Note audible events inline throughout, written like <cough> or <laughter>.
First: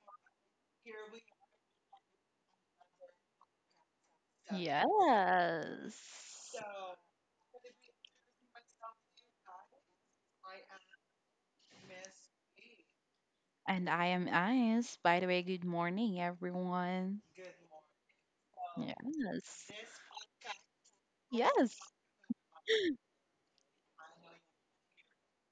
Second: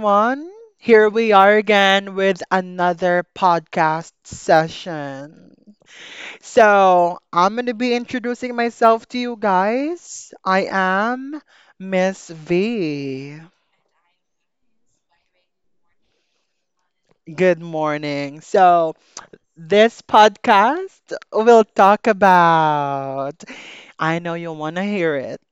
everyone. Here we are again with another podcast Yes. session. So, I'm going to be introducing myself to you guys. I am Miss V. And I am Ice. By the way, good morning, everyone. Good morning. So, Yes. this podcast will Yes. talk about I know you want to hear it.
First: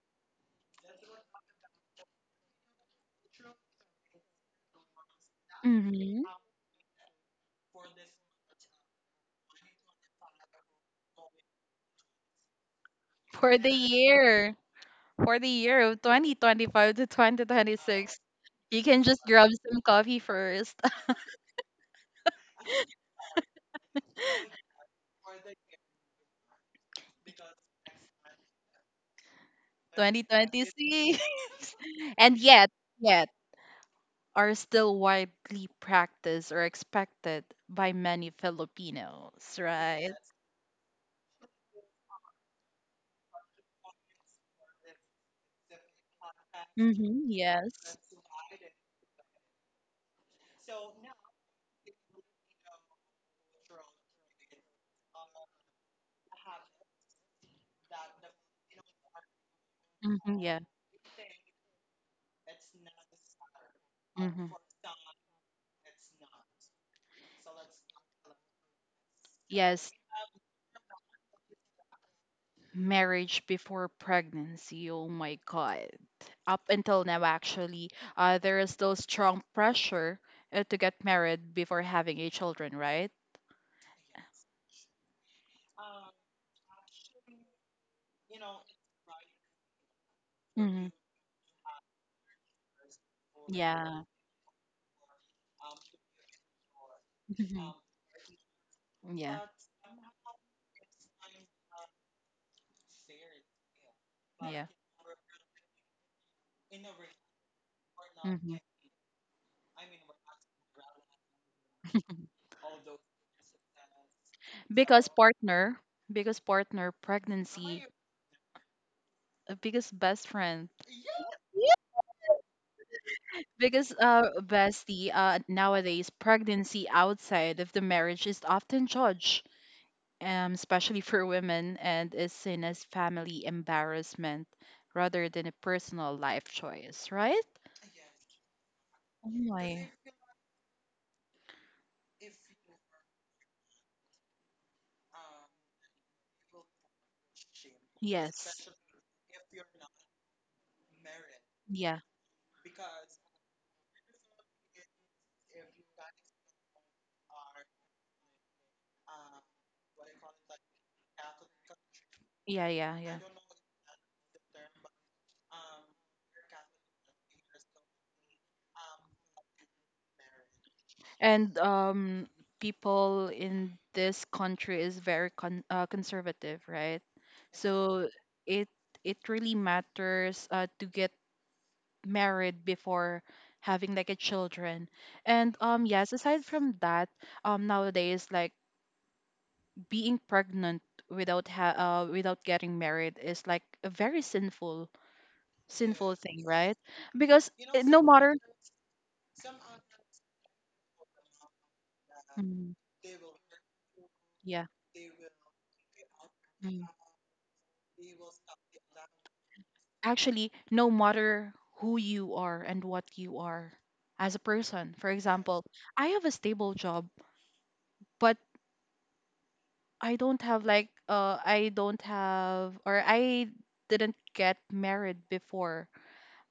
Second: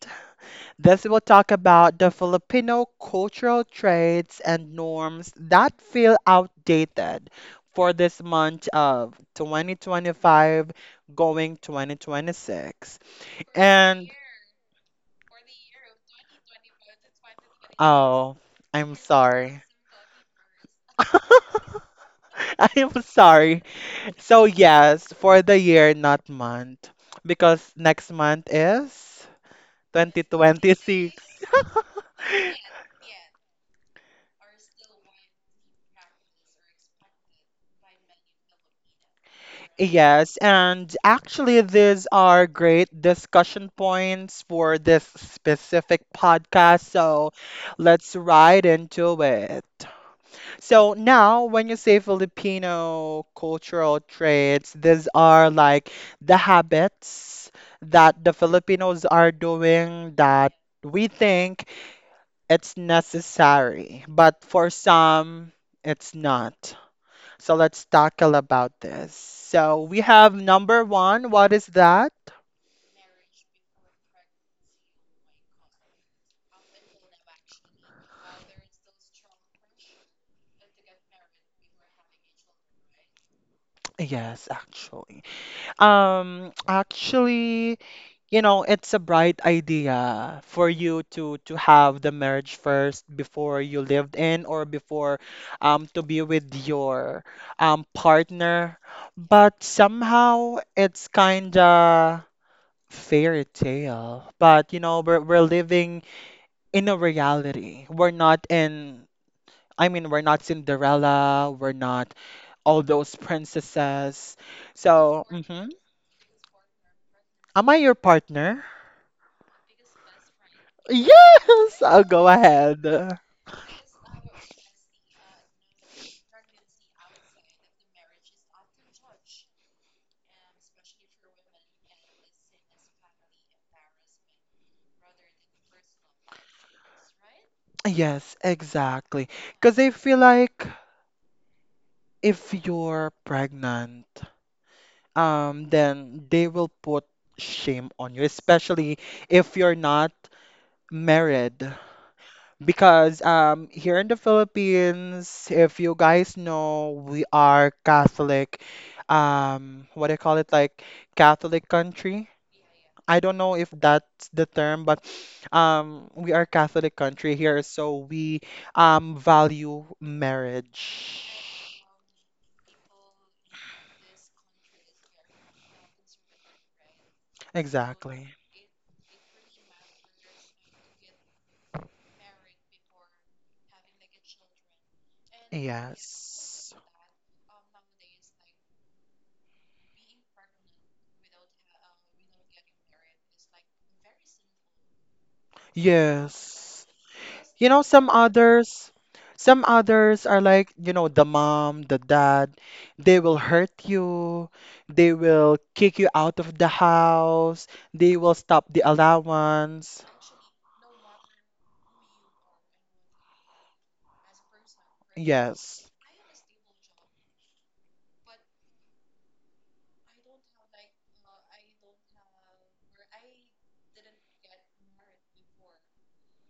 This will talk about the Filipino cultural traits and norms that feel Mm-hmm. outdated for this month of 2025 going 2026. For the And year, for the year of 2025 to 2026, oh, you I'm can just grab sorry. some coffee first. <laughs> <laughs> I'm sorry. So yes, for the year, not month, because next month is 2026. 2026. <laughs> <laughs> And yet, yet, are still widely practiced or expected by many Filipinos, right? Yes, and actually, these are great discussion points for this specific podcast. Mm-hmm. So Yes. let's right into it. So, now when you say Filipino cultural traits, these are like the habits that the Filipinos are doing Mm-hmm. that Yeah. we think it's necessary, but Mm-hmm. for some, it's not. So let's tackle about this. So Yes, we have number one. What is that? marriage before pregnancy. Oh my God. Up until now, actually, there is still strong pressure to get married before having a children, right? Yes, actually. Um, actually, you know, it's a bright idea for Mm-hmm. you to have the marriage first before you Yeah. lived in or before to be with your Mhm. Partner. Yeah. But somehow it's kind of fairy tale. Yeah. But you know, we're living in a reality. We're not Mhm. in I mean, we're not Cinderella, we're not <laughs> all those princesses. Because So, mhm. partner, because partner, Am I pregnancy, your partner? Because best friend, Yes, <laughs> I'll go ahead. because bestie, nowadays, pregnancy outside of the marriage is often judged, especially for women, and is seen as family embarrassment rather than a personal life choice, right? Yes, exactly. Oh Because I my. feel like if you're pregnant, then they will put shame on you, Yes. especially if you're not married. Yeah. Because here in the Philippines, if you guys know, we are Catholic. What do you call it? Like Catholic country. Yeah. Yeah. I Yeah. don't know if that's the term, but we are Catholic country here, so we value And marriage. um, people in this country is very conservative, right? So Exactly. it it really matters to get married before having like a children. And um, yes, aside Yes. from that, um, nowadays, like being pregnant without getting married is like a very sinful thing, right? Yes. Because You know, no matter. Some others are like, you know, the mom, the dad, they will hurt you, Yeah. they will kick you out of the Mm. house, they will stop the allowance. Actually, no matter who you are and what you are as a person. For example, Yes. I have a stable job, but I don't have like I don't have or I didn't get married before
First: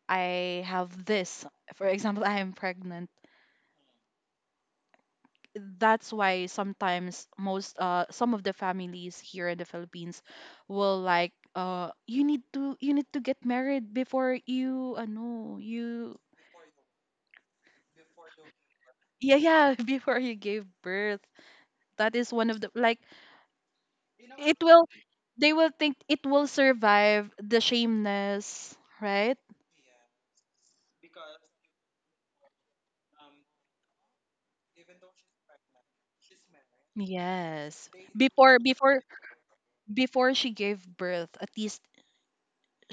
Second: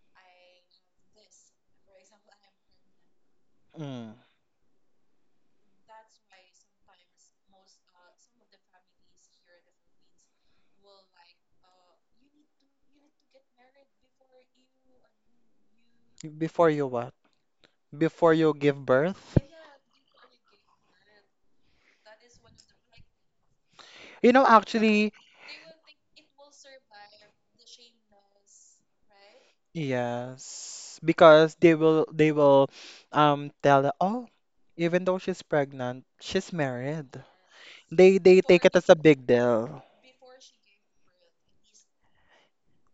I have this. For example, <laughs> I am pregnant. Mm. That's why sometimes most some of the families here in the Philippines will, like, you need to, you need to get married before you no you. Before you what? Before you give birth? Yeah, yeah. <laughs> Before you gave birth, that is one of the like, You know, it will, actually, they will think it will survive the shameness, right? yes, because they will tell her, oh, even though she's pregnant, she's married. Yes, They before take it as a before big deal. <laughs> before she gave birth, at least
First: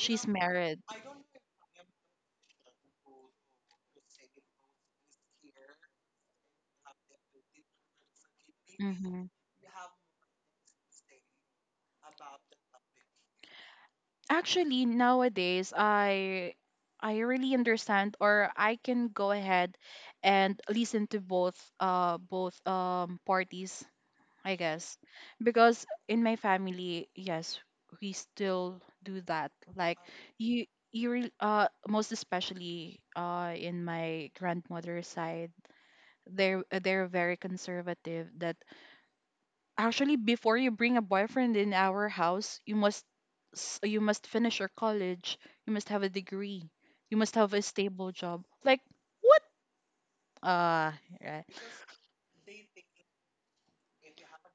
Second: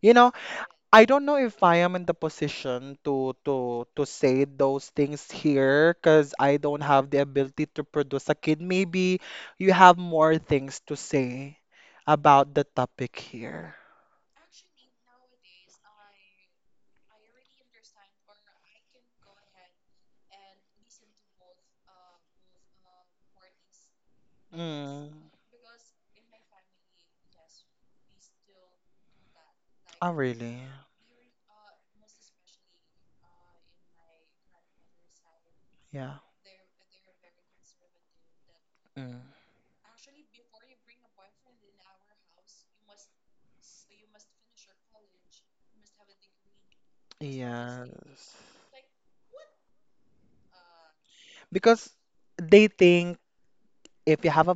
You know, married. I don't know if I am in the position to to say those things here because I don't have the ability to produce a kid. Maybe you have more things to say about the topic here. Actually, nowadays, I really understand or I can go ahead and listen to both both um, parties, I guess. Mm. Because in my family, yes, we still do that. Like Oh, really? you, most especially uh, in my grandmother's side, Yeah. they're very conservative that. Mm. Actually, before you bring a boyfriend in our house, you must you must finish your college. You must have a degree. You must have a stable Yes. job. Like, what? Uh, right. Because they think if you have a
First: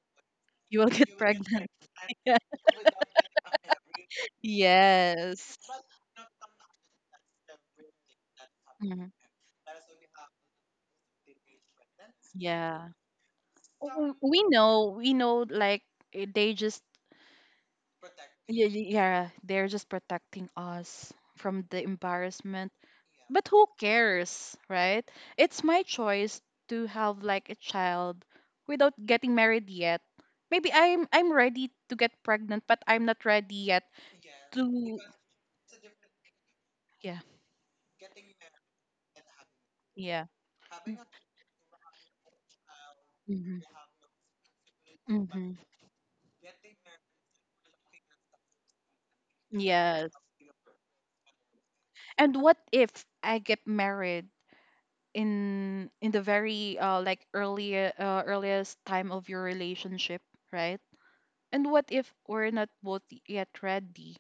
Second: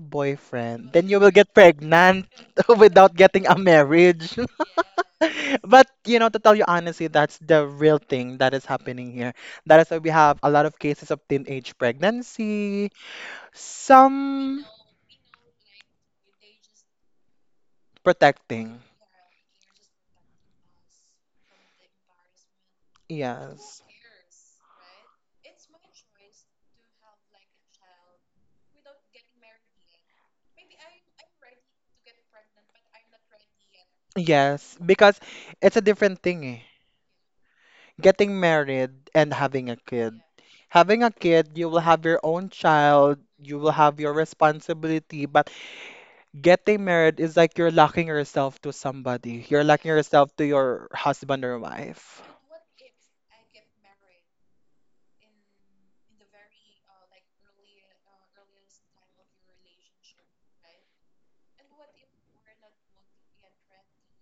You will boyfriend, then get <laughs> you will get pregnant. pregnant <laughs> <laughs> without getting a marriage. Yes. <laughs> But you know, to tell you honestly, that's the real thing that is happening Mhm. here. That is why we have a lot of cases of teenage Yeah. pregnancy, w- we some know we know like, eh, they just. Yeah, protecting. Yeah, they're just protecting us from the embarrassment. But who Yes. cares, right? It's my choice to have like a child without getting married yet. Maybe I'm ready to get pregnant, but I'm not ready yet to. Yes, because it's a different thing. Eh. Yeah, Getting married and having a kid. yeah. Having a kid, you will have your own child, you Mm-hmm. will have your responsibility, but Mm-hmm. getting married is like you're locking yourself to somebody. You're locking Yes. yourself to your husband or wife. And what if I get married? In the very like early earliest time of your relationship, right? And what if we're not both yet ready?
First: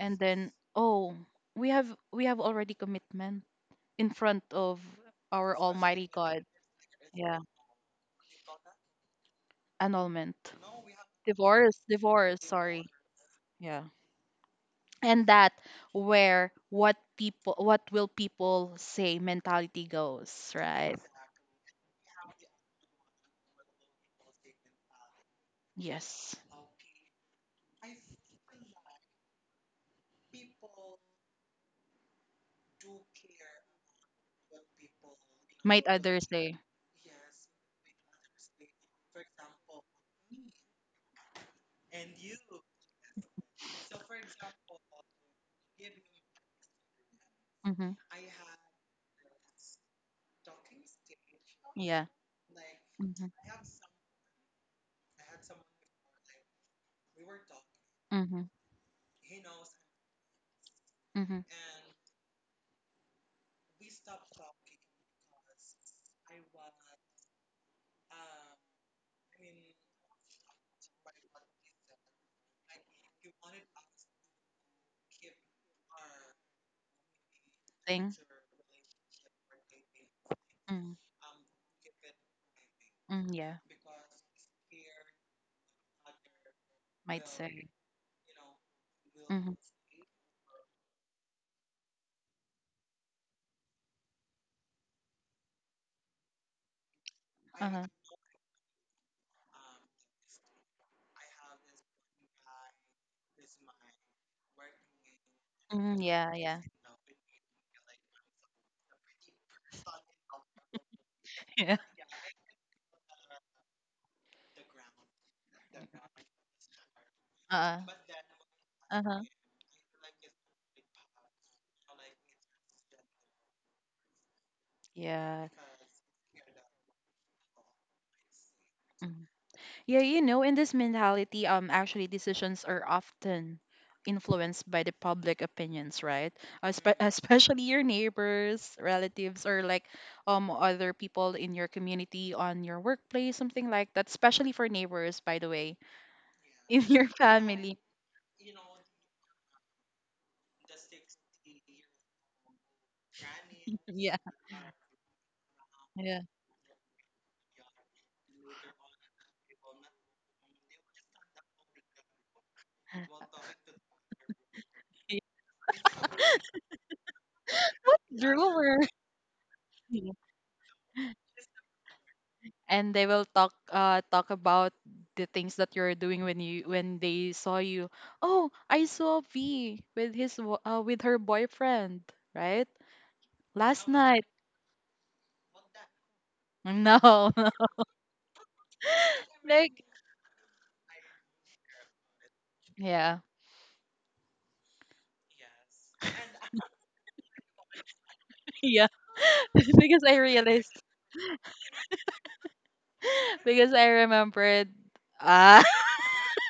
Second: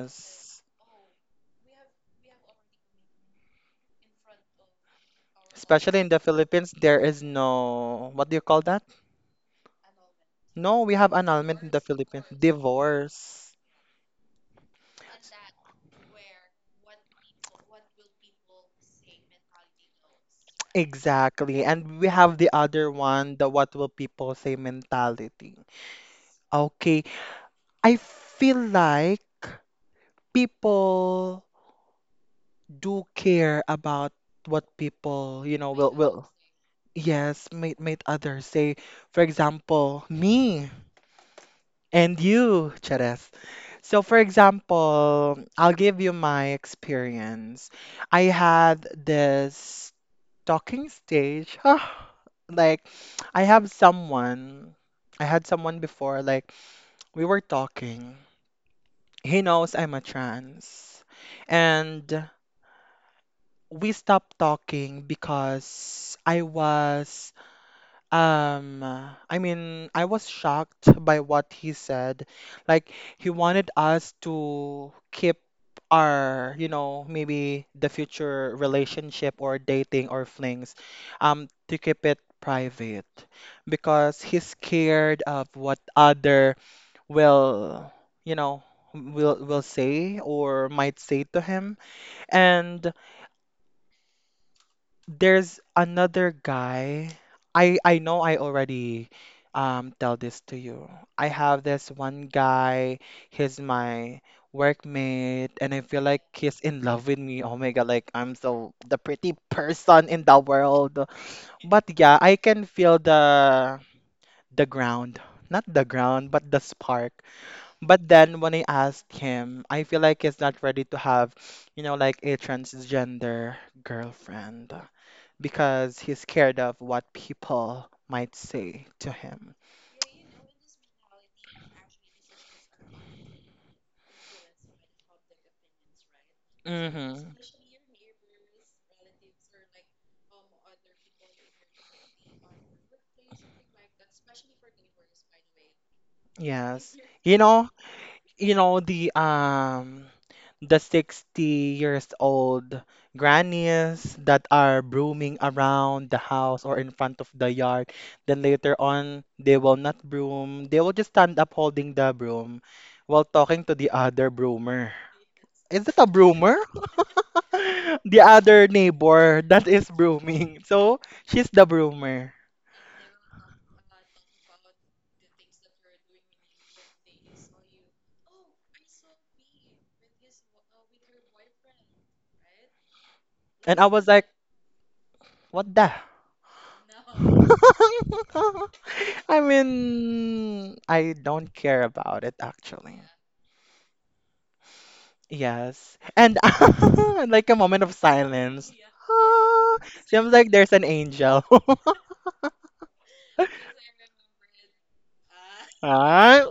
And then, oh, we have already commitment in front of our Especially almighty in the God. Philippines, there is Yeah, no, what do you call that? annulment. No, we have annulment in the Divorce, Philippines. divorce, sorry. Divorce. Yeah. And that, where what people, what will people say mentality goes, right? Exactly. And we have the other one, the what will people say mentality. Yes, Okay, I feel like people do care about what people, you know, might will others will say. yes, made others say, for example, me and you, Cheres. So for example, I'll give you my experience. Mm-hmm. I had this talking stage. <sighs> Yeah. Like Mm-hmm. I have someone, I had someone before, like we were talking. Mm-hmm. He knows I'm a trans. Mm-hmm. And we stopped talking because I was, I mean, I was shocked by what he said. Like, he wanted us to keep our, you know, maybe the Thing. future relationship or dating or flings, Mm-hmm. To keep it private Mm-hmm, yeah. because he's scared of what other Might say. will, you know, will Mm-hmm. will say or might say to him. And there's another guy. I Uh-huh. I know I already tell this to you. I have this one guy. He's my workmate, and I Mm, feel like yeah. he's Yeah. in <laughs> love with me. Oh my God, like I'm so the pretty person in the world. Yeah. But yeah, I can feel the ground. Not the ground, but the spark. Uh. But then when I Uh asked huh. him, I feel like he's not ready to have, you know, like a transgender girlfriend Yeah. because he's scared of what people might say to Mm. him. Yeah, you know, in this mentality, actually, decisions are often influenced by the public opinions, right? Espe- <laughs> Mm-hmm. Especially your neighbors, relatives, or like um, other people in your community, on your workplace, something like that. Especially for neighbors, by the way, <laughs> in Yes. your You know, family. you know the 60 years old <laughs> grannies Yeah, that are brooming around the yeah. house or in front of the yard. Then later on, they will not broom. They will just stand up holding the broom while talking to <laughs> the other broomer. Is it a broomer? <laughs> The other Rumor. neighbor that is brooming. So she's the broomer. And they will talk about the things that you're doing when you, when they saw you. Oh, I saw V with with her boyfriend, right? And I Last was night. like, what the? No. <laughs> <laughs> I Like, mean, I don't care about it actually. yeah. Yes. And <laughs> like a moment of <laughs> silence. Yeah. Ah, <laughs> Because I seems like there's realized. an angel. <laughs> <laughs> Because I remembered, ah. Ah, <laughs>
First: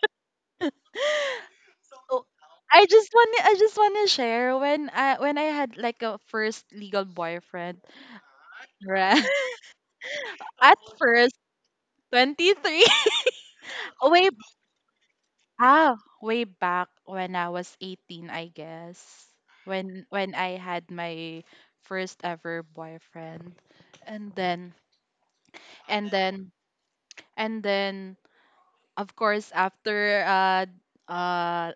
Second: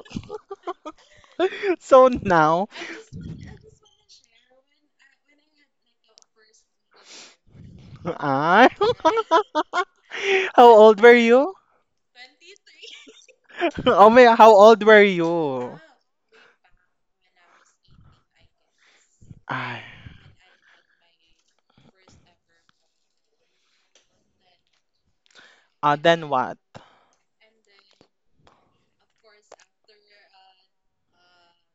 so Oh, now, I just want to share when I, when I had like a first legal boyfriend, ah, right? <laughs> <laughs> how At old were first, you? 23. <laughs> Oh, Oh way, my, how old were you? ah, way back when I was 18, I guess. Ah, When I had my first ever boyfriend. And then, ah, and then then what? and then of course after uh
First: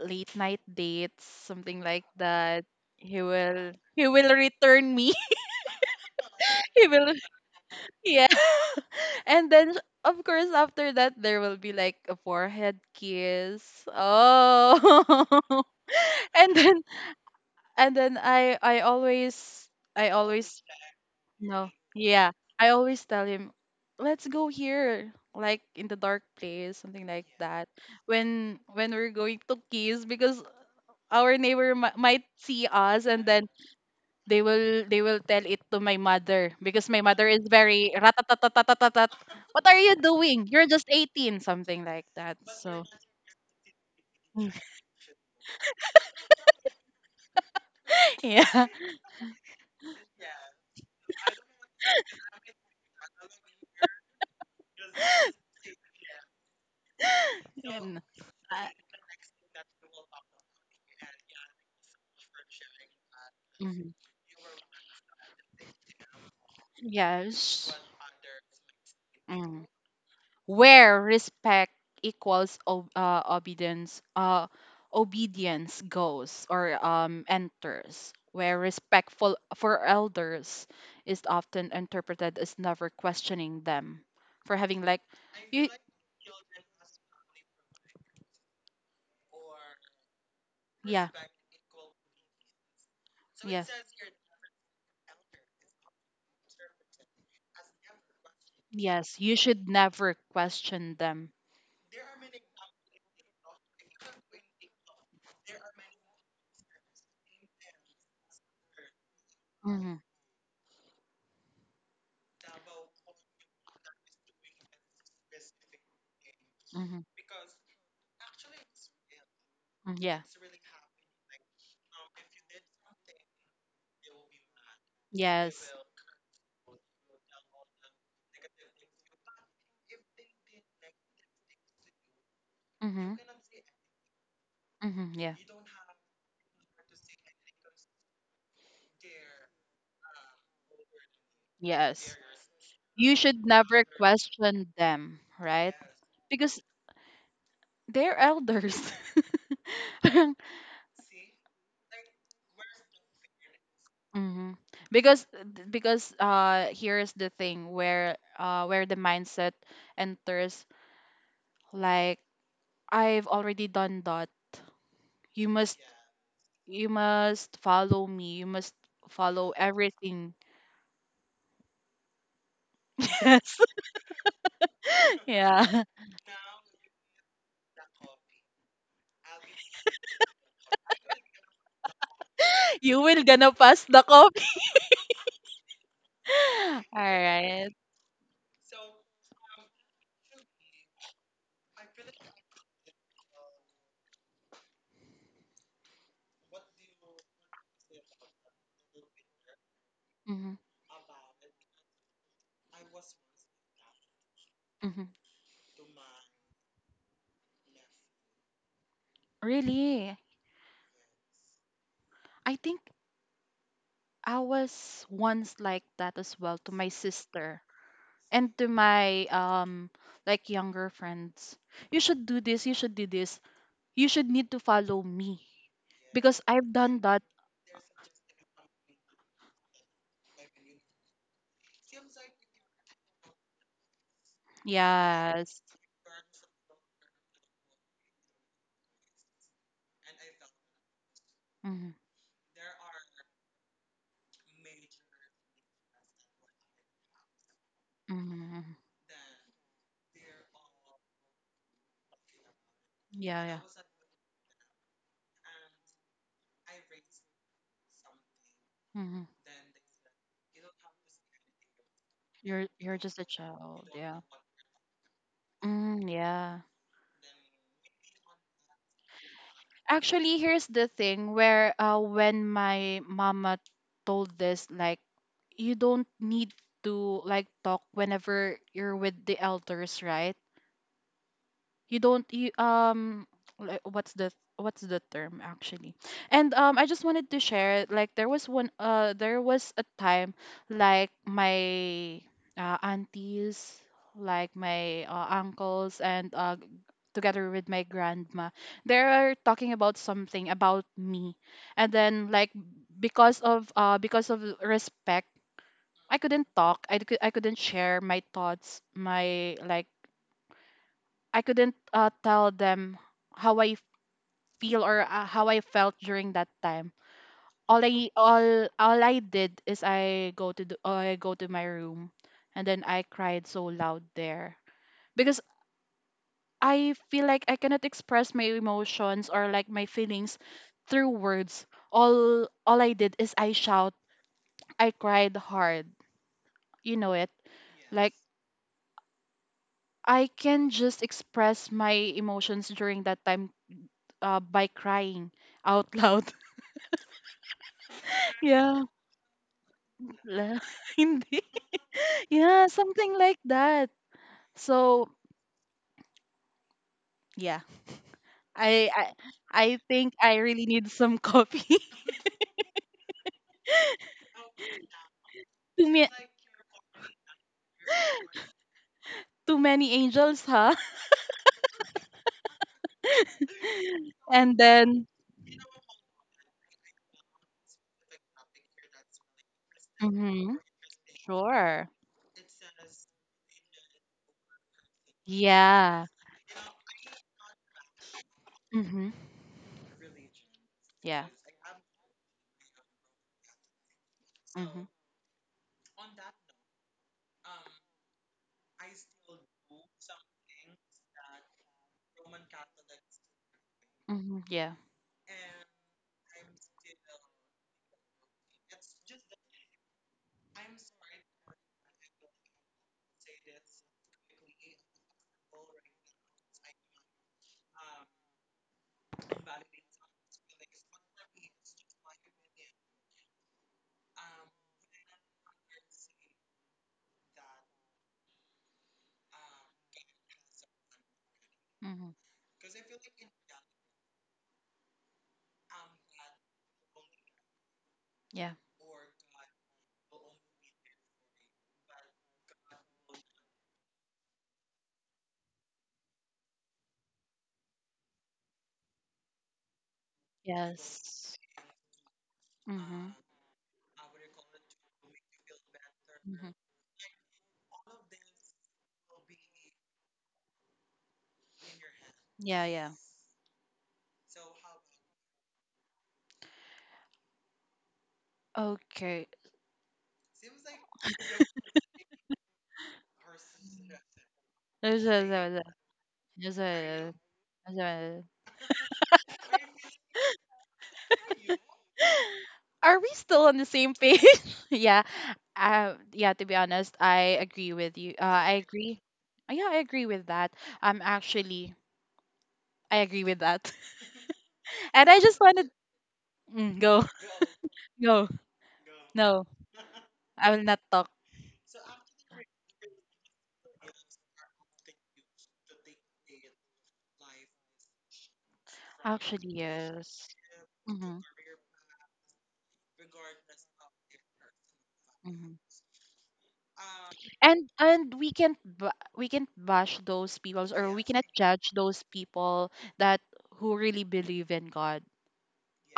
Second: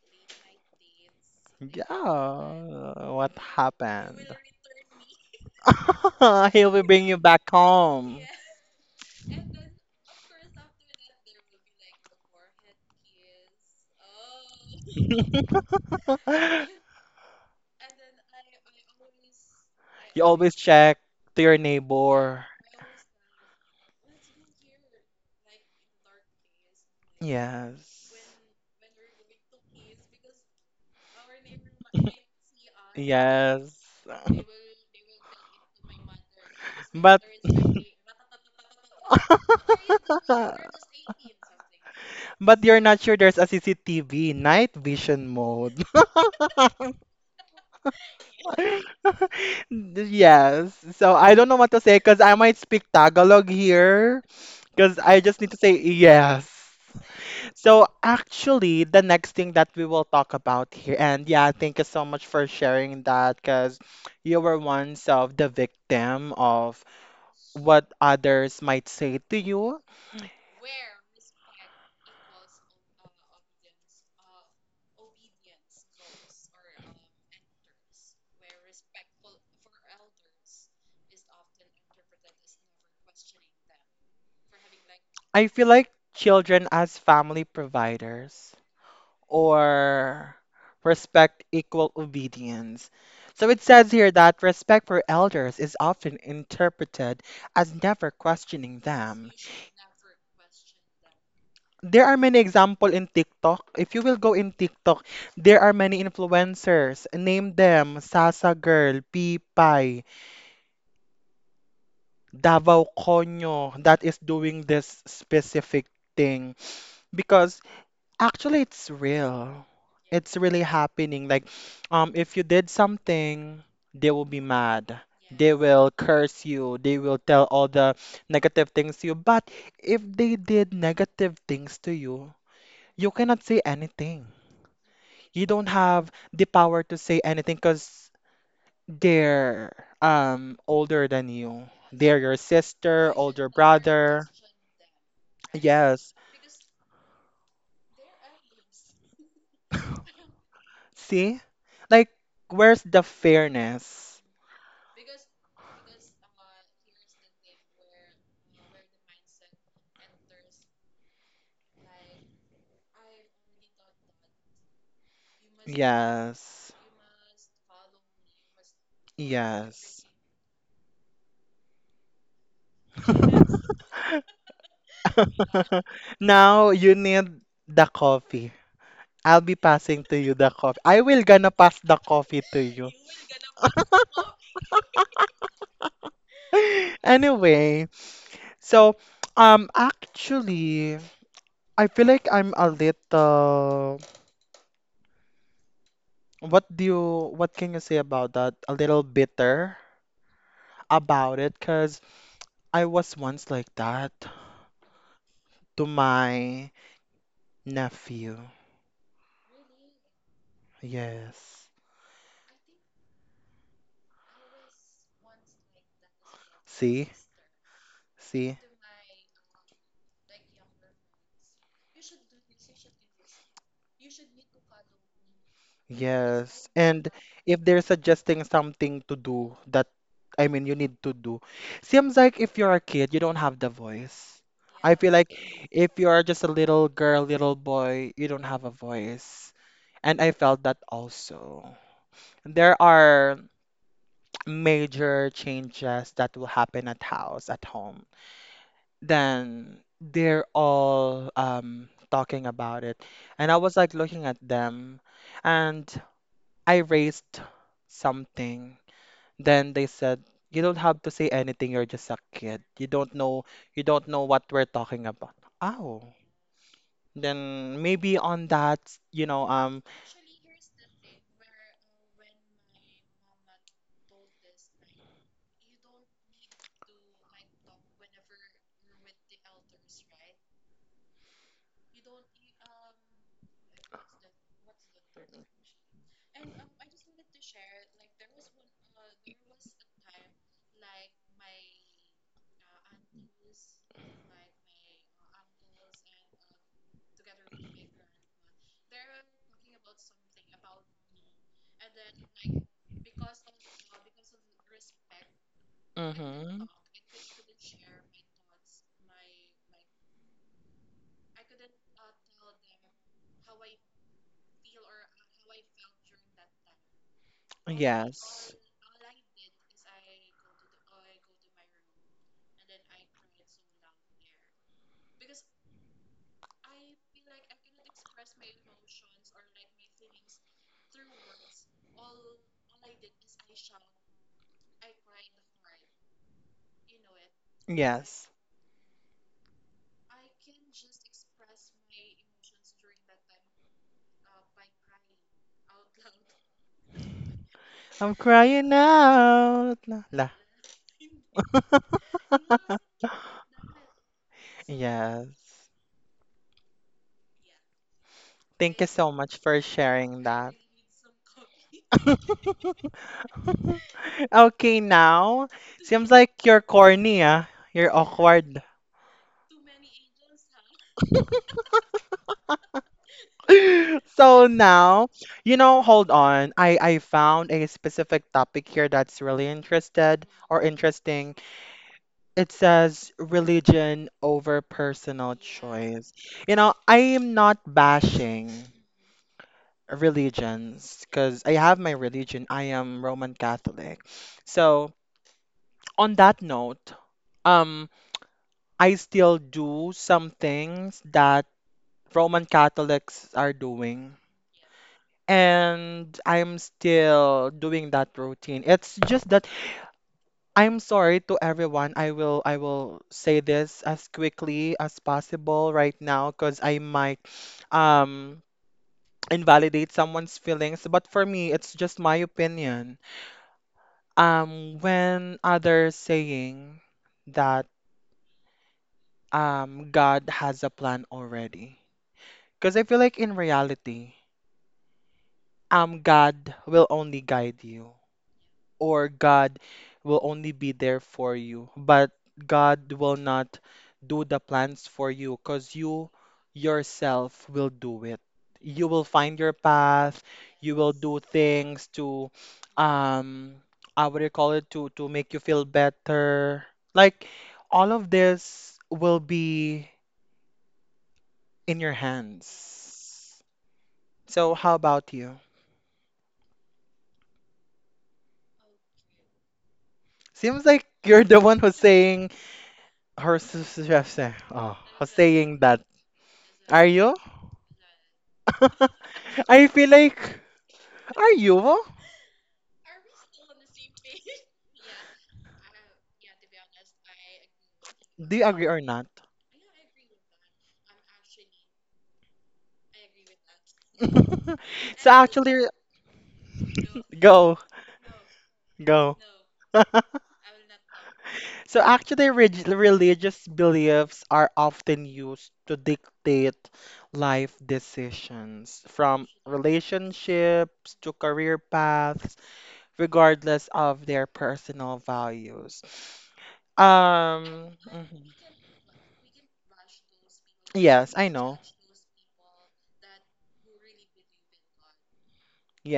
late night dates, something like that, Yeah, he what will he happened? will return me. <laughs> He <laughs> will He bring <laughs> will, you back home. yeah. <laughs> And then of course after that, there will be like a forehead kiss. Oh. <laughs> And then, <laughs> and then I I always I You always always check to your no, yeah, neighbor. I always tell him, let's go here like in the dark place, something like that, Yes. when we're going to kiss because our might see <laughs> us. And then Yes. they <laughs> will they will tell it to my mother because my But mother is very ratatatatatatatat. What are you doing? You're <laughs> just 18, something like that. But you're So, not sure there's a CCTV night <laughs> vision mode. yeah. <laughs> Yes. So I don't know what to say because I might speak Tagalog here because I just need to say yes. So And, actually, the next thing that we will talk about here, and yeah, thank you so much for sharing that because uh, you were once of the victim of yes. what others might say to Mm. you. Where respect equals obedience, obedience goes or enters. Where respectful for elders is often interpreted as never questioning them for having like I you, feel like children as family providers or yeah, respect equal obedience. So it yes, says here that respect for elders is often interpreted as never questioning yes. them. You should never question them. There are many example in TikTok. If you will go in TikTok, there are many influencers. Name them Sasa Girl, Mm-hmm. Pipay, Davao Konyo that is doing this specific thing Mm-hmm. because actually it's real. Mm, yeah. It's really happening. Like, if you did something, they will be mad. They Yes. will curse you. They will tell all the negative things to you. But if they did negative things to you, you Mm-hmm. cannot say anything. Mm-hmm. Yeah. You don't have the power to say anything because they're older than you. Yes. They're your sister, You should older never brother. question them, right? Yes. Because they're elders. <laughs> See? Like, where's the fairness? Hmm. Because because uh, here's the thing where uh, where the mindset enters, like, I've already done that. You must, Yes. you must follow me. You must follow Yes. everything. <laughs> Yes. <laughs> <laughs> Yeah. Now you need the coffee. I'll be passing to you the coffee. I will gonna pass the coffee to you. You will gonna pass <laughs> the coffee. <laughs> Alright. Anyway, so, um, actually, I feel like I'm a little, what do you, what can you say about that? A little bitter Hmm. about it, because I was once like that Hmm. to my nephew. Really? Yes. I think I was once like that as well to my See? sister and See? to my um, like younger friends. You should do this, you should do this. You should need to follow me because Yes, I've done and that. if they're suggesting something to do that, I mean, you need to do, seems like if you're a kid, you don't have the voice. I feel like Yes. if you are just a little girl, little boy, you don't have a voice. And I felt that also. Mm-hmm. There are <tsk> major changes that will happen at house, at home. Hmm. Then they're all talking about it. Yeah, And yeah. I was like looking at them. And I raised something. Mm-hmm. Then they said, "You don't have to say anything. You're just a kid. You're You you're don't just a know. You child, don't yeah. know what we're talking about." Mm, Oh, yeah. then maybe on that, you know, Actually, here's the thing where when my mama told this, like, you don't need to like talk whenever you're with the elders, right? You don't, you um, like what's the what's the term actually. And um, I just wanted to share, like, there was one, there was a time, like my aunties, like my uncles and uh, together with my grandma, they're talking about something about me. And then, like, because of, because of respect, I couldn't hmm talk I, cou- I couldn't share my thoughts, my, like, I couldn't tell them how I feel or how I felt during that time. Yes, All I did is I go to the, I go to my room, and then I cried so loud there because I feel like I cannot express my emotions or like my feelings through words. All I did is I shout. I cried hard. You know it, like, yes. yes. I can just express my emotions during that time by crying out <laughs> loud. I'm crying Yeah. out. La, la. La- <laughs> Hindi. Yeah, <laughs> something like that. So, Yes. yeah. Thank you I so much for I think sharing I that. really need some coffee. <laughs> Okay, now <laughs> Too, ma- seems like you're corny, ah. You're awkward. too many angels, huh? <laughs> <laughs> So And then, now, you know, hold on. I found a specific topic here that's really interested mhm. or interesting. Sure. It says religion over personal Yeah. choice. You know, I am not bashing Mhm. religions Yeah. because I have my religion. I am Roman Catholic. Mhm. So on that note, um, I still do some things that Roman Catholics are doing. Mhm. Yeah. And I'm still doing that routine. It's just that I'm sorry to everyone. I will say this as quickly as possible right now because I might um invalidate someone's feelings. But for me, it's just my opinion. When others saying that God has a plan already. Mhm. Because I feel like in reality, God will only guide you. Yeah. Or God will only be there for you, but God will not do the plans for you because you yourself will do it. You will find your path, you will do Yes. things to Mhm. um what do you call it to make you feel Mhm. better. Like all of this will be in your Yeah, yeah. hands. So how about you? Seems like you're the one who's saying her Okay. <laughs> Oh, There's who's a, there's saying a, that. there's Are a, you? there's a- <laughs> I feel like, are you? <laughs> Are we still on the same page? <laughs> Yeah. Yeah, to be honest, I agree with you. Do you I agree or agree. not? Yeah, I agree with that. Actually, I agree with that. <laughs> <laughs> And So I just actually, wanted. Mm, go. go, <laughs> Go. go. No, <laughs> I will not talk. So actually, religious beliefs are often used to dictate life decisions, from Actually, yes. relationships to Mm-hmm. career paths, regardless of their personal Mm-hmm. values. and Um, and we mhm. can't we can't bash those people, or we Yes, cannot I know. judge those people that, who really believe in god.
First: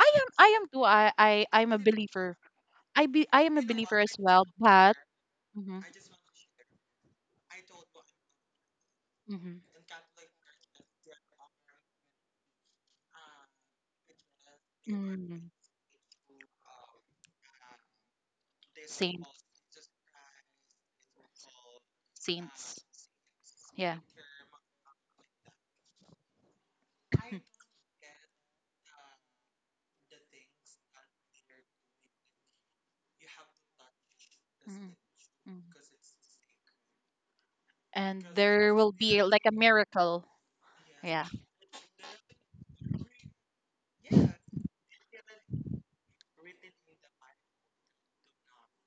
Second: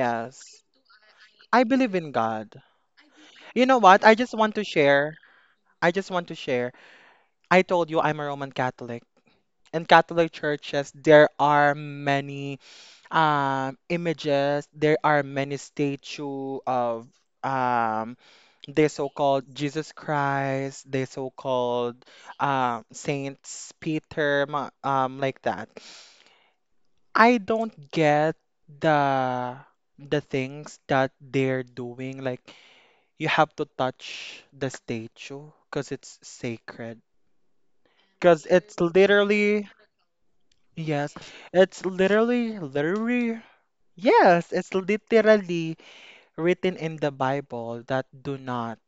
i am i am too i, I I I'm a believe in believer. God. I am a You know believer what? as I just well, want to but share. hmm. I just want to share. I told you I'm a Roman Catholic. Hmm. In Catholic churches, there are many images, there are Mm. many statue of um, the saints so-called Jesus Christ, the so-called saints Saints Yeah. Peter, like that. I <laughs> don't get the the things that they're doing, like you have to touch the Mhm, statue mhm. because it's sacred. And Because there it's will be like a literally, miracle. yes, Yeah. it's literally, yes, it's literally written in the Bible that do not,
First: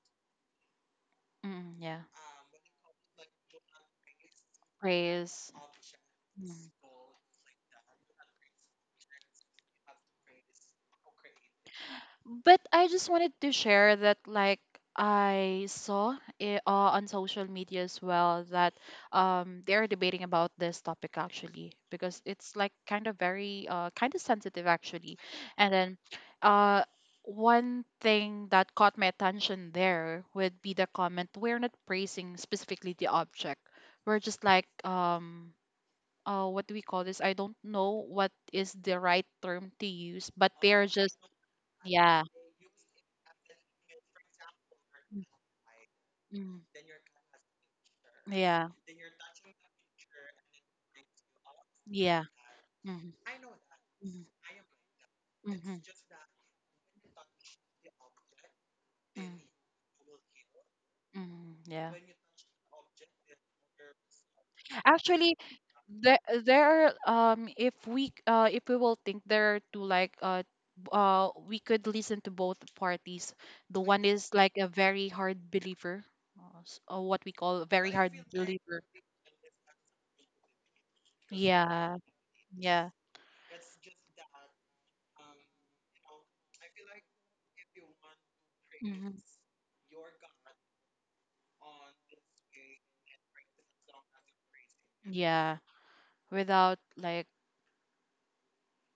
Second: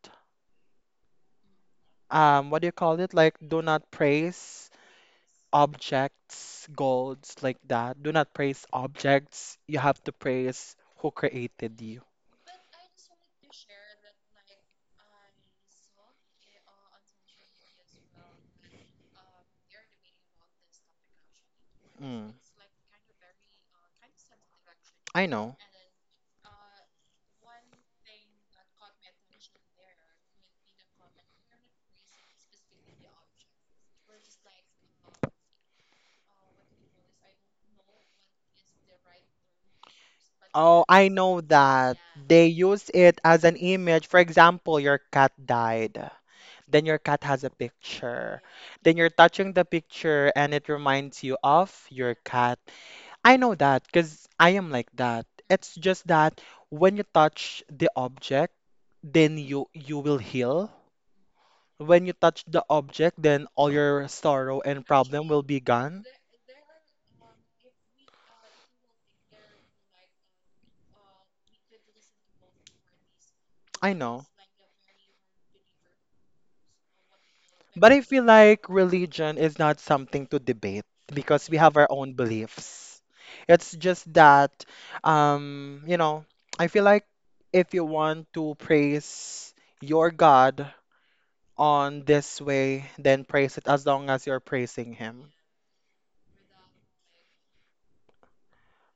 Mm, yeah. What do you call it? Like, do not praise Praise. objects, Mm. golds, like that. Do not praise objects. You have to praise who created you. But I just wanted to share that, like, I saw it, on social media as well, that um, they are debating about this topic actually, because Mm, it's like kind of very, uh, kind of sensitive actually. I know. And then, uh, one thing that caught my attention there would be the comment, we're not praising specifically the object, we're just like um, uh, what do we call this? I don't know what is the right term to use, but Oh, they're I just. know that. Yeah. They use it as an image. For example, your cat died. Mm. Then your cat has a picture. Yeah. Then you're touching the picture and it reminds you of your Yeah. cat. Mhm. I know that Mhm. because I am like that. It's Mhm. just that when you touch the object, Mm. then you will heal. Mhm. Yeah. When you touch the object, then all your sorrow and problem Actually, will be gone. there there are um, if we uh, if we will think, there are two, like uh, uh, we could listen to both parties. The I one know. is like a very hard believer, what we call a very But I hard feel like believer. religion is not something to debate because we have our Yeah, own yeah, beliefs. It's just that, you know, I feel like if you want to hmm, praise your God on this way, then praise it as long as you're praising Him. yeah, without like,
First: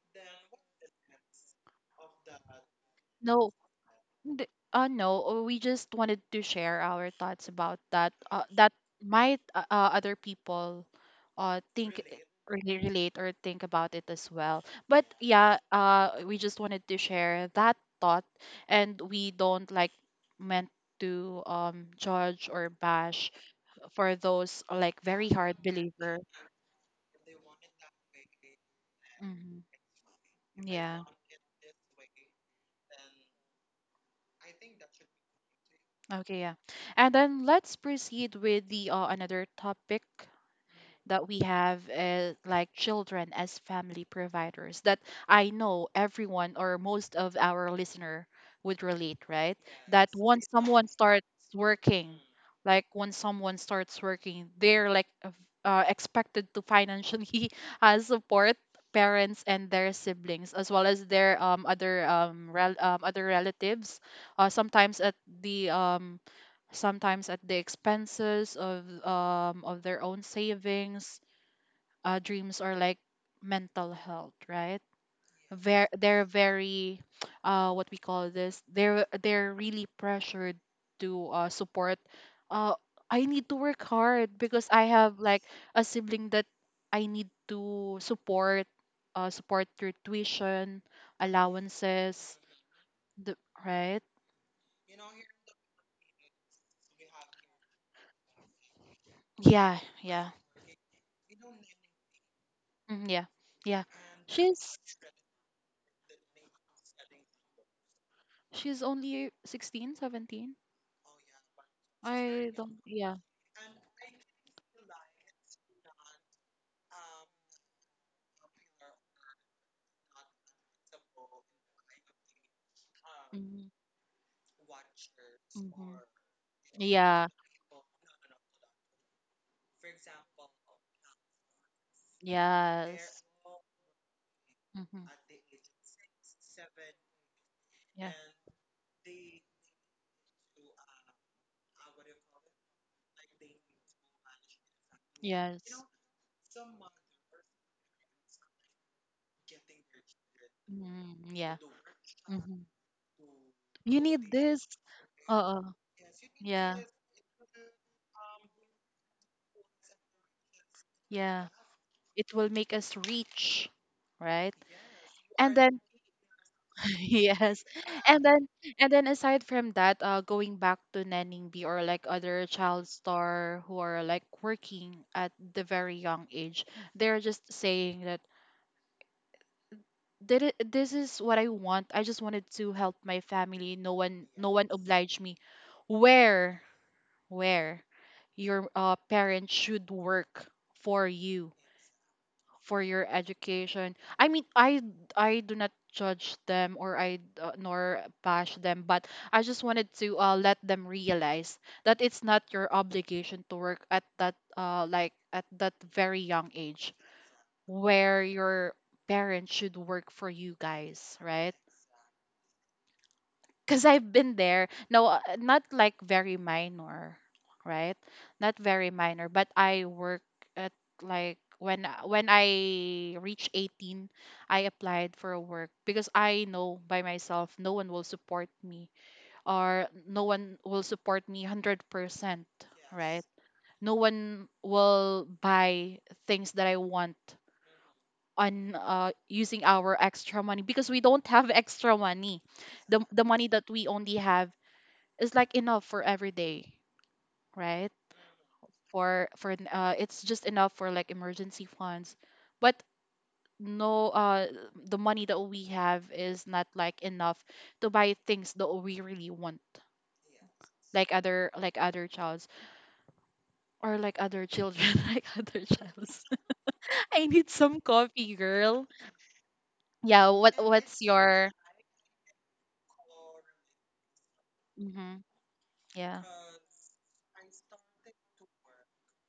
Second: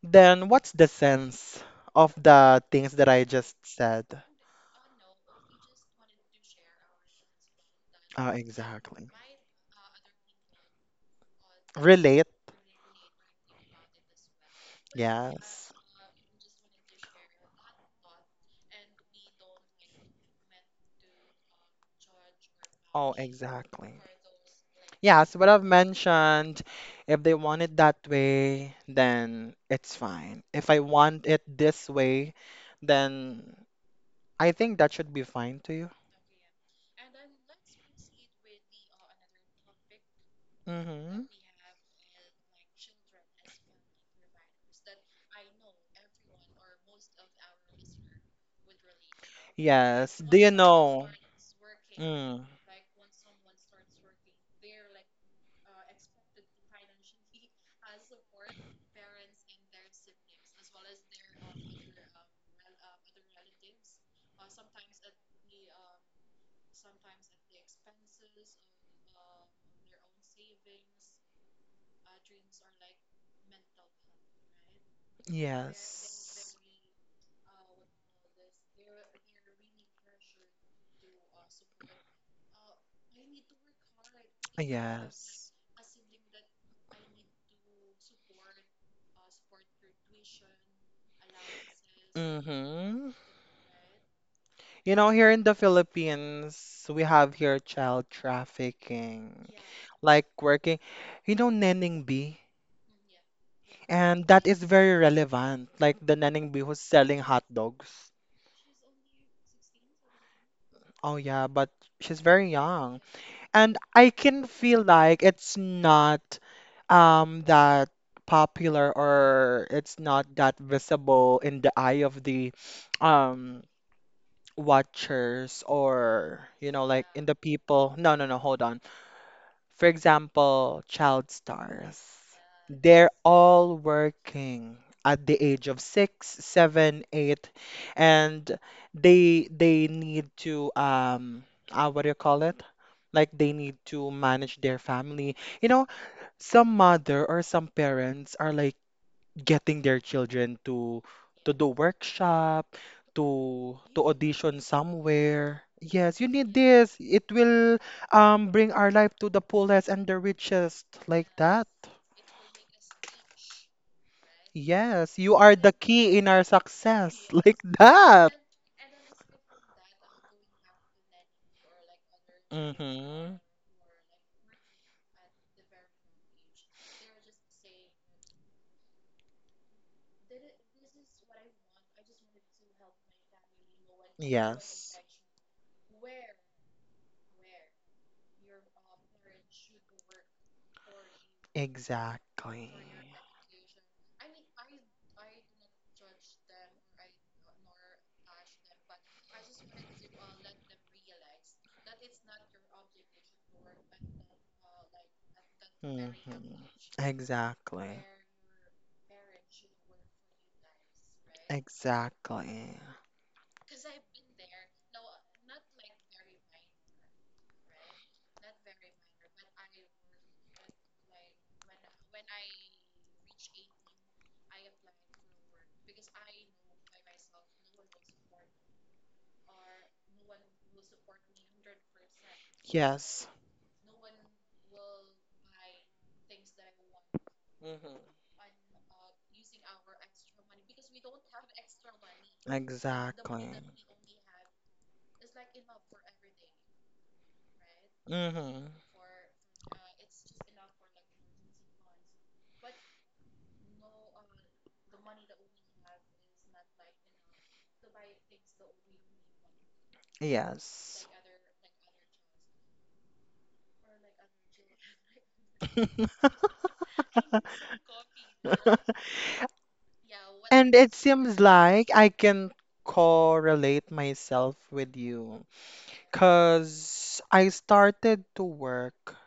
Then what's the sense of the things that I no. just said? N- no, we just wanted to share our thoughts about that. Oh, That exactly. might other people uh, think i- Relate, really relate or think about it as well. But yeah, yes. We just wanted to share that thought, and we don't like meant to judge or Oh, bash exactly. for those like Yeah, very so what hard I've believer. mentioned, if they want it that way, then Hmm. it's fine. If I Yeah. want it this way, then I think that should be fine to you. Okay, yeah. And then let's proceed with the another topic Mm-hmm. that we have like children as family providers that I know everyone or most of our listener would relate, right? That Yes. Do once you someone know? starts working, Mm. like once someone starts working, they're expected to financially <laughs> support parents and their siblings as well as their other other relatives, uh, sometimes at the um sometimes at the expenses of their own savings, dreams, are like mental health, right? They're Yes. very <tsk> what we call this they're really pressured to support. uh I need to work hard because I have like Yes. a sibling that I need to support, support their tuition, allowances, Mm-hmm. the, right? You know, here in the Philippines, we have here child trafficking, Yeah, like yeah. working, you know, Neneng B, Yeah, yeah, and that is she's very relevant, like the Neneng B who's selling hot dogs. she's only 16, 17. Oh yeah, but she's very I don't, young, yeah. and I can feel like it's not that popular or it's not that visible in the eye of the um hmm watchers hmm or, you know, like in Yeah, the people. No, no, no, hold on. For example, child stars. They're yes. all working hmm at the age of six, seven, eight, Yeah, and they need to what do you call it? Like, they need to manage their family. yes. You know, some mother or some parents are like getting their children to Mm, yeah. do hmm workshop, to You need audition this. Uh-uh. somewhere. Yes, you need Yeah, this. It will bring our life to the fullest and the richest, like yeah. that. It will make us rich, right? Yes, you And are the then key in our <laughs> success <laughs> like yes. And that. then and then aside from that, going back to Nanning B or like other child Mm-hmm. star who are like working at the very young age, they're just saying that did it, this is what I want. I just wanted to help my family. No one Yes. obliged me. Where? Where your parents should work for you, Exactly. for your education. I mean, I do not judge them or I, nor bash them, but I just wanted to let them realize that it's not your obligation to work at that like at that hmm very young age Exactly. where your parents should work for you guys, right? Exactly. Because I've been there. No, not like very minor, right? Not very minor, but I work at like when I reach 18. I applied for a work because I know by myself no one will support me, or no one will support me 100%, right? Yes. No one will buy things that I want Mm-hmm. on, using our extra money, because we don't have <laughs> extra money. The money Exactly. that we only have is like enough for every day, right? Mm-hmm. For It's just enough for like emergency funds, but no the money that we have is not like enough to buy things that we really want, Yes. like other, like other childs, or like other children, <laughs> like other childs. <laughs> <laughs> I need some coffee, girl. Yeah, what And it what's seems your... like I can correlate myself with Mm-hmm, you yeah, because I started to work.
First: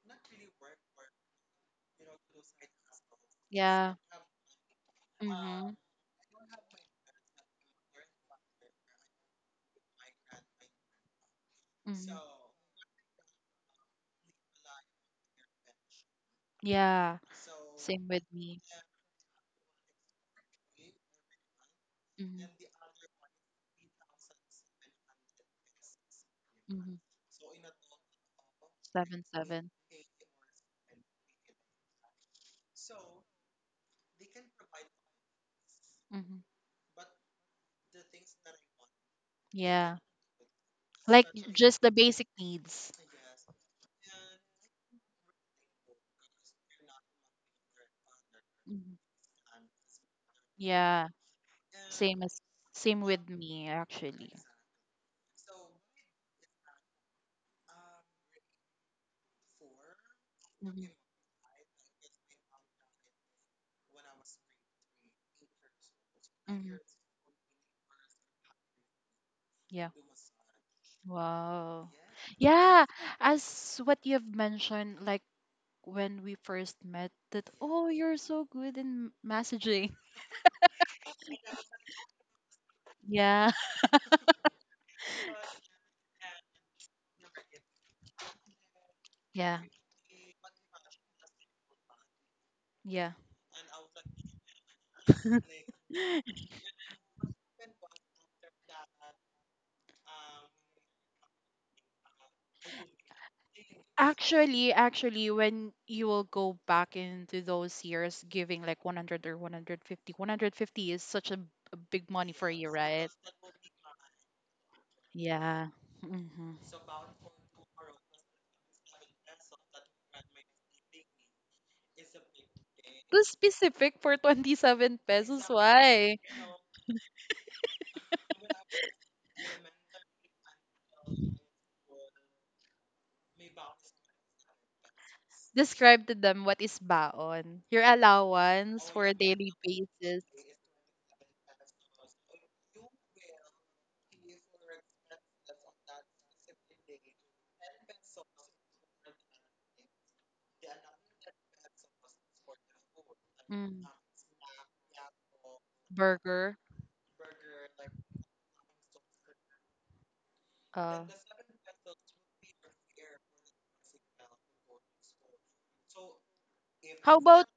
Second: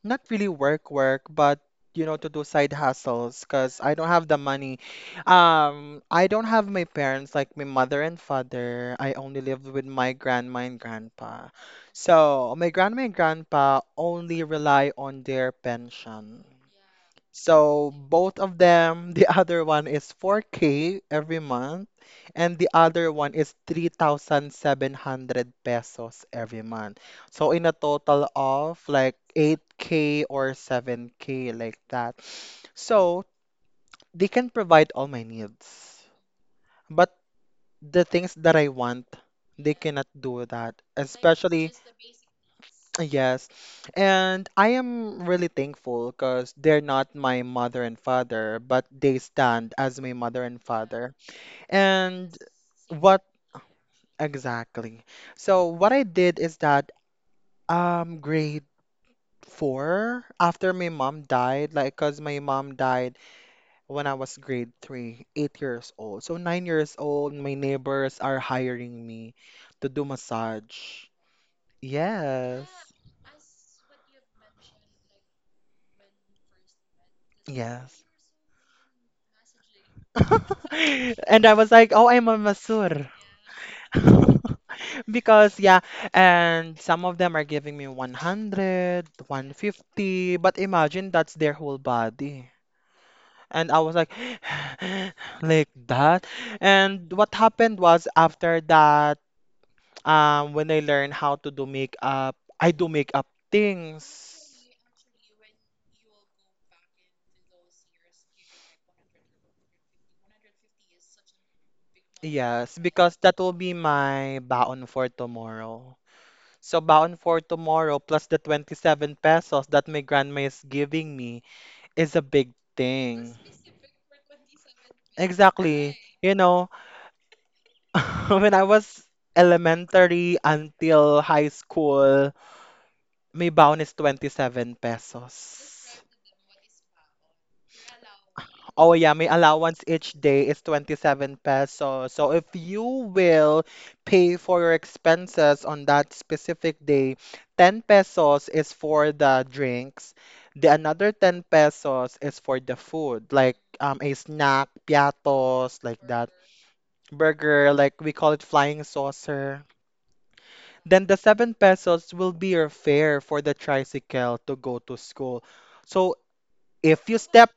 Not really work, but, you know, to do side hustles because I yeah. don't have the money. Mm-hmm, I don't have my parents, like my mother and father. I only live with my grandma and grandpa, mm-hmm. so my grandma and grandpa only rely on their pension. Yeah, So same with both of me. them, <laughs> the other one is 4K every month, Mm-hmm. and the other one is 3,700 pesos every Mm-hmm. month. So in a total of like Seven, seven. 8K or 7K, like that. So they can provide all my needs, Mm-hmm. but the things that I want, they Yeah, cannot do that, like especially. just the basic needs. Yes. And I am really thankful because they're not my mother and father, but Mhm. they stand as my mother and Yeah, father. same And as same what with me actually. exactly? So what I did is that, grade four, after Mm-hmm. my mom died, like because my mom died when I was grade three, 8 years old. So nine Mm-hmm. years old, my neighbors are hiring me to Yeah. do massage. Wow. Yes. Yeah, as what you've mentioned, like when we first met, that oh, Yes. you're so good in messaging. <laughs> And I was like, oh, I'm a Masur. <laughs> Yeah, <laughs> Because, yeah, and some of them are giving me 100, yeah, 150, but imagine that's their whole body. yeah. And I was like, <sighs> like that. And what happened was after that, when I learn how to do makeup, I do makeup things. Actually, when you will go back into those years, giving like 100, or 150, 150 is such a big money for you, Yes, right? because that will be my baon for Yeah. tomorrow. Mm-hmm. So baon for tomorrow plus the 27 pesos that my grandma is giving me is a big Too thing. specific for 27 pesos, Exactly. why? You know, <laughs> when I was elementary until high school, May bound is 27 pesos. Describe to them what is baon, your allowance Oh for a yeah, my daily allowance each basis. day is 27 pesos. So if you will pay for your expenses on that specific day, 10 pesos is for the drinks. The another 10 pesos is for the food, like, Mm. A snack, piatos, like that. Burger. Burger, like we call it flying saucer. Uh, Then the 7 pesos will be your fare for the tricycle to go to school. So if you how about, step,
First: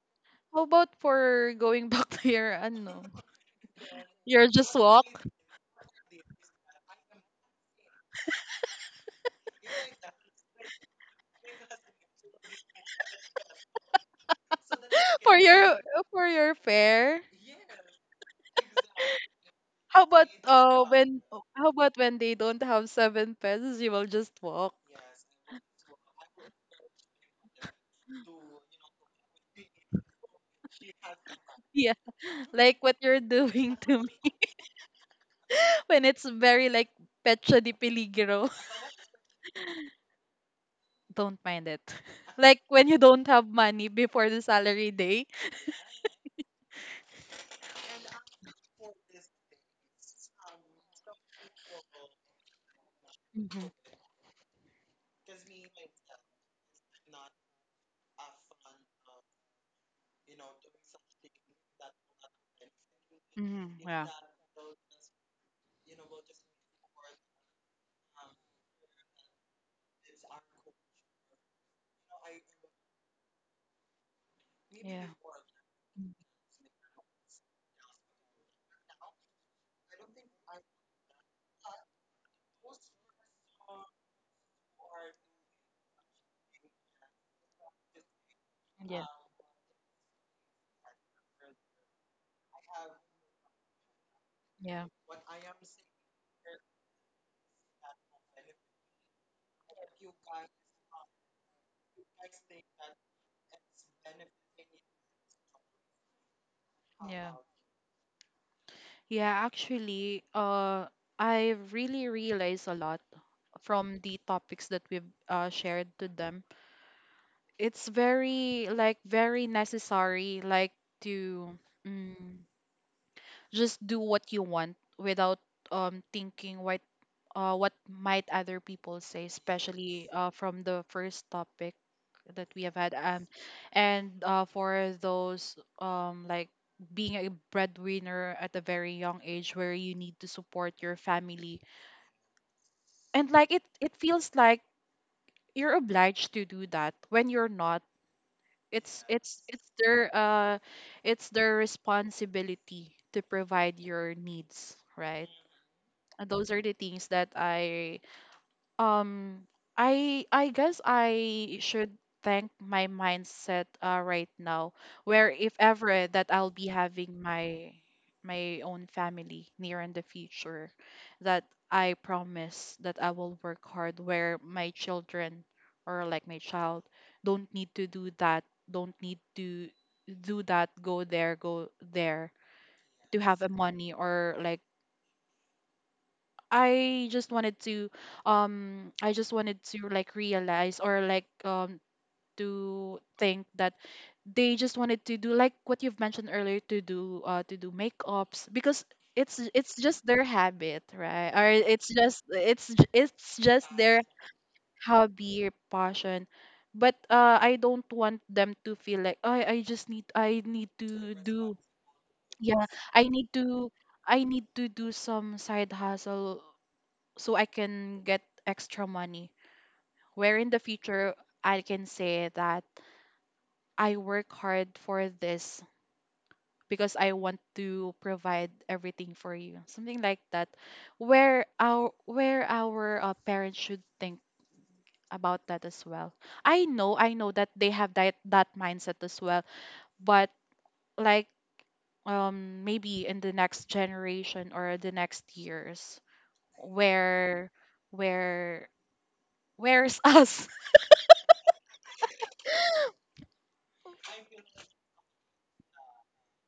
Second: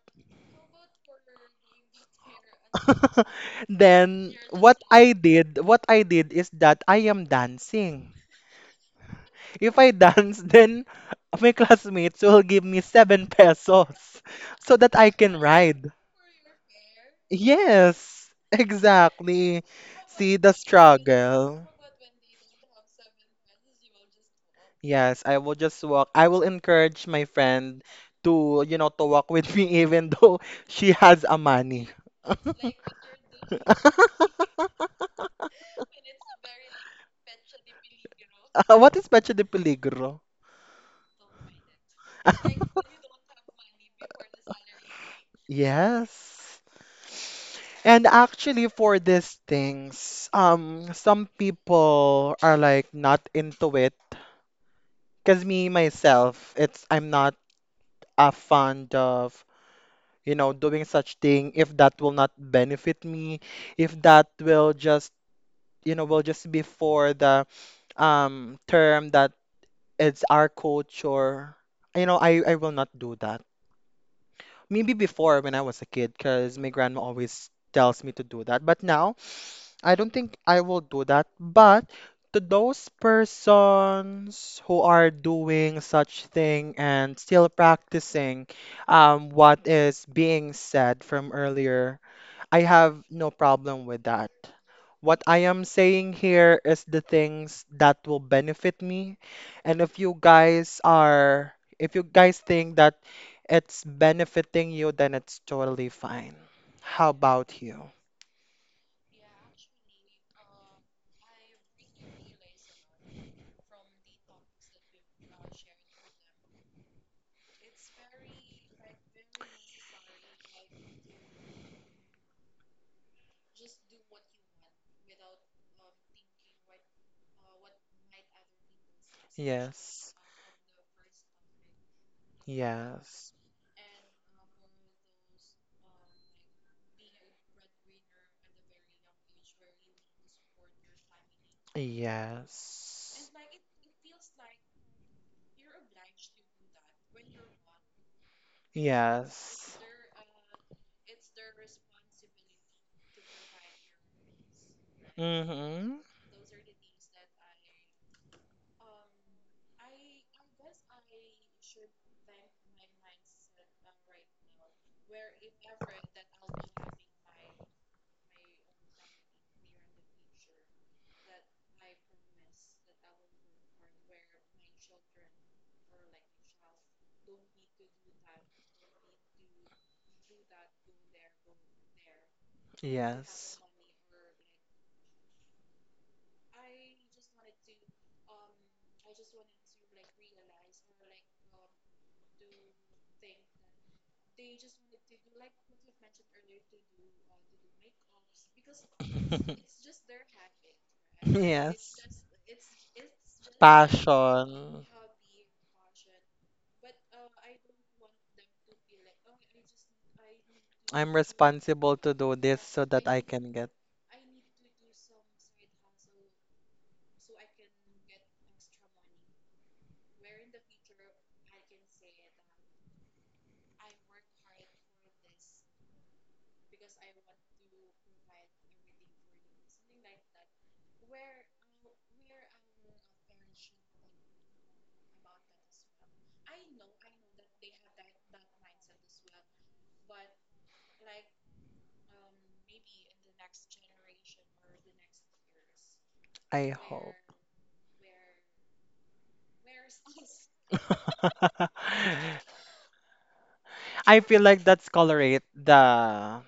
how about for going back <laughs> to your ano? <laughs> then Your just what walk? I did what I did is that I am dancing. If I dance, <laughs> then my classmates will give me 7 pesos <laughs> so that I <laughs> For can your, ride. for your fare. Yes, <laughs> exactly. How about See the when struggle. how about when they don't have seven pesos, you will just walk. Yes, I will just walk. I will encourage my friend to, you know, to walk with <laughs> me, even though she has a <laughs> money. Yeah, like what you're doing to me <laughs> when it's very like pecha di peligro. <laughs> <laughs> what is Pecho de Peligro? Don't mind it. <laughs> <laughs> Like when you don't have money before the salary day. Yes. And actually, for these things, some people are like not Mhm. into it. Cause me myself, it's I'm not a fond of, you know, doing such thing if that will not benefit me, Mhm. if Yeah. that will just, you know, will just be for the term that it's our culture. You know, I will not do that. Maybe Yeah. before when I was a Mm. kid, cause my grandma always tells me to do that. But now, I don't think I will do that, but to those persons who are doing such thing and still practicing, Yeah. What is being said from earlier, I have no problem with that. Yeah. What I am saying here is the things that will benefit me. And if you guys are, if you guys think that it's benefiting you, then it's totally fine. How Yeah. about you? Yeah, actually, I really realized a lot from the topics that we've shared to them. It's very, like, very necessary, like, to mm, just do what you want without thinking what might other people say, especially Yes. From the first topic that we have had, Yes. and for those like being a breadwinner at a very young age where you need to support your family, and Yes. like it feels like you're obliged to do that when you're not. it's it's it's Yes. their uh it's their responsibility to provide your needs, right? Mm-hmm. And those are the things that I, um I guess I should thank my mindset, right now, where if ever that I'll be having my my own family near in the future, that I promise that I will work hard where my children, or like my child, don't need to do that, don't need to do that, go there, go there, to have a Yes. money. Or like, I just wanted to, I just wanted to like realize, or like, to think that they just wanted to do like what you've mentioned earlier, to do, to do makeups, because it's just their <laughs> habit, right? Or it's Yes. just it's it's just their Passion. hobby or passion. But I don't want them to feel like I just need, I need to I'm do... responsible to do this Yeah, so I that I need can to, get. I need to do some side hustle so I can get extra money. Where in the future, I can say that I work hard for this because I want to provide everything for you. Something like that. Where our, where our parents should think about that as well. I know that they have that, that mindset as well, but, like, maybe in the next generation or the next years, I hope. where where, where's us? <laughs> <laughs> I feel like that's colorate the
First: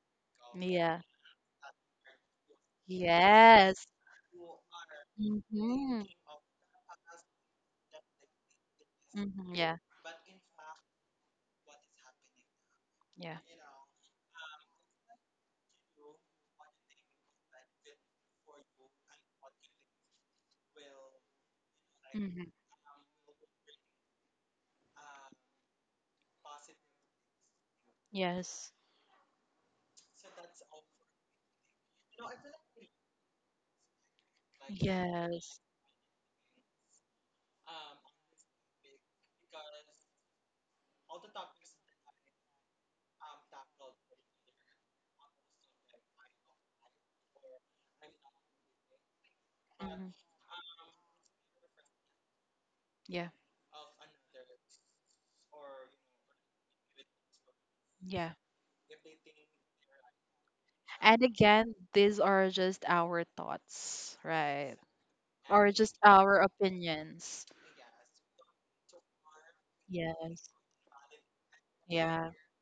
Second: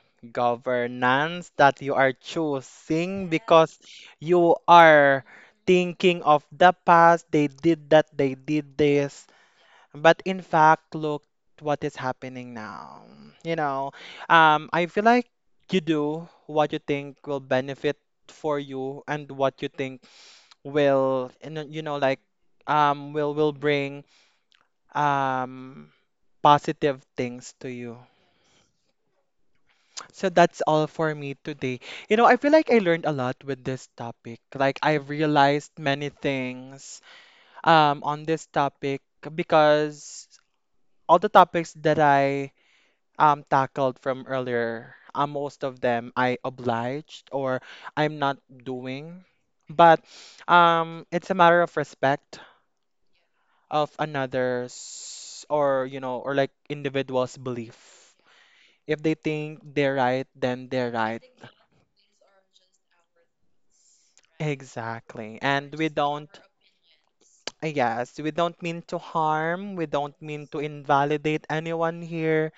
Yeah. governance that you are choosing because Yes. you are Mm-hmm. thinking of the past, they did that, they did this, Mm-hmm. Yeah. but in fact, look what is happening now. Yeah. You know, I feel like you do what you think will benefit for you and what you think will, you know, like, Mm-hmm. Will bring um positive things to you. Yes. So that's all for me today. You know, I feel like I learned a lot with this topic. Like, I Yes. realized many things on this topic because all the topics that I tackled from earlier, most of them I obliged or I'm not doing. But Mm-hmm. It's a matter of respect Yeah. of another's or, you know, or like individual's belief. Yeah. If they think they're right, then they're And right. again, these are just our thoughts, right? Exactly. Or And we just don't, our opinions. I guess, we don't mean to harm, we don't Yes. mean to invalidate anyone Yeah. here.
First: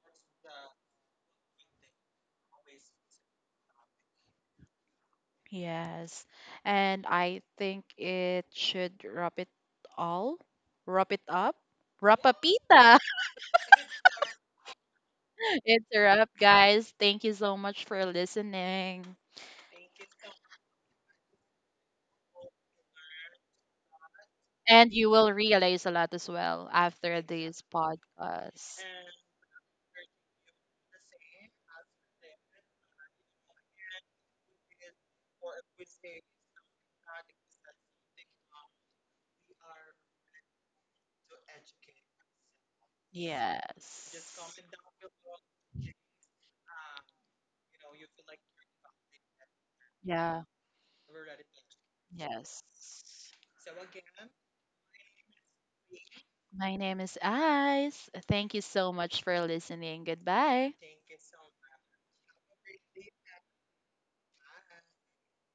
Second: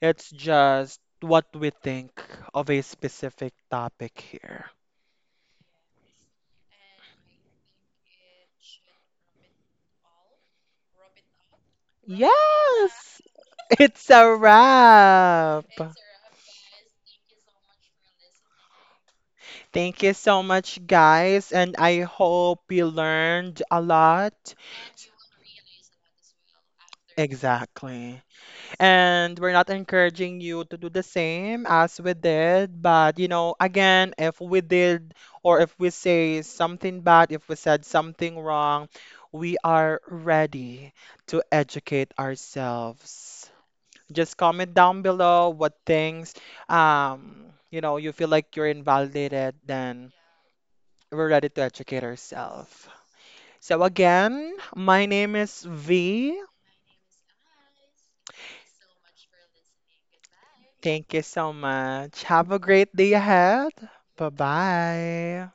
It's just what we think of a specific topic here. Yes. And I think it should wrap it all. Wrap it up. Yes, Rapapita. <laughs> <laughs> it's a wrap. It's a wrap, <laughs> guys. Thank you so much for listening. Thank you so much, guys, and I hope you learned a lot. And you will realize a lot as well after this Exactly. podcast. And we're not encouraging you to do the same as we did, but, you know, again, if we did or if we say something bad, if we said something wrong, we are ready to educate ourselves. Yes. Just comment down below what things, you know, you feel like you're invalidated, then Yeah. we're ready to educate Yes. ourselves. So again, my name is V. My name is Ice. Thank you so much for listening. Goodbye. Thank you so much. Have a great day ahead. Bye bye.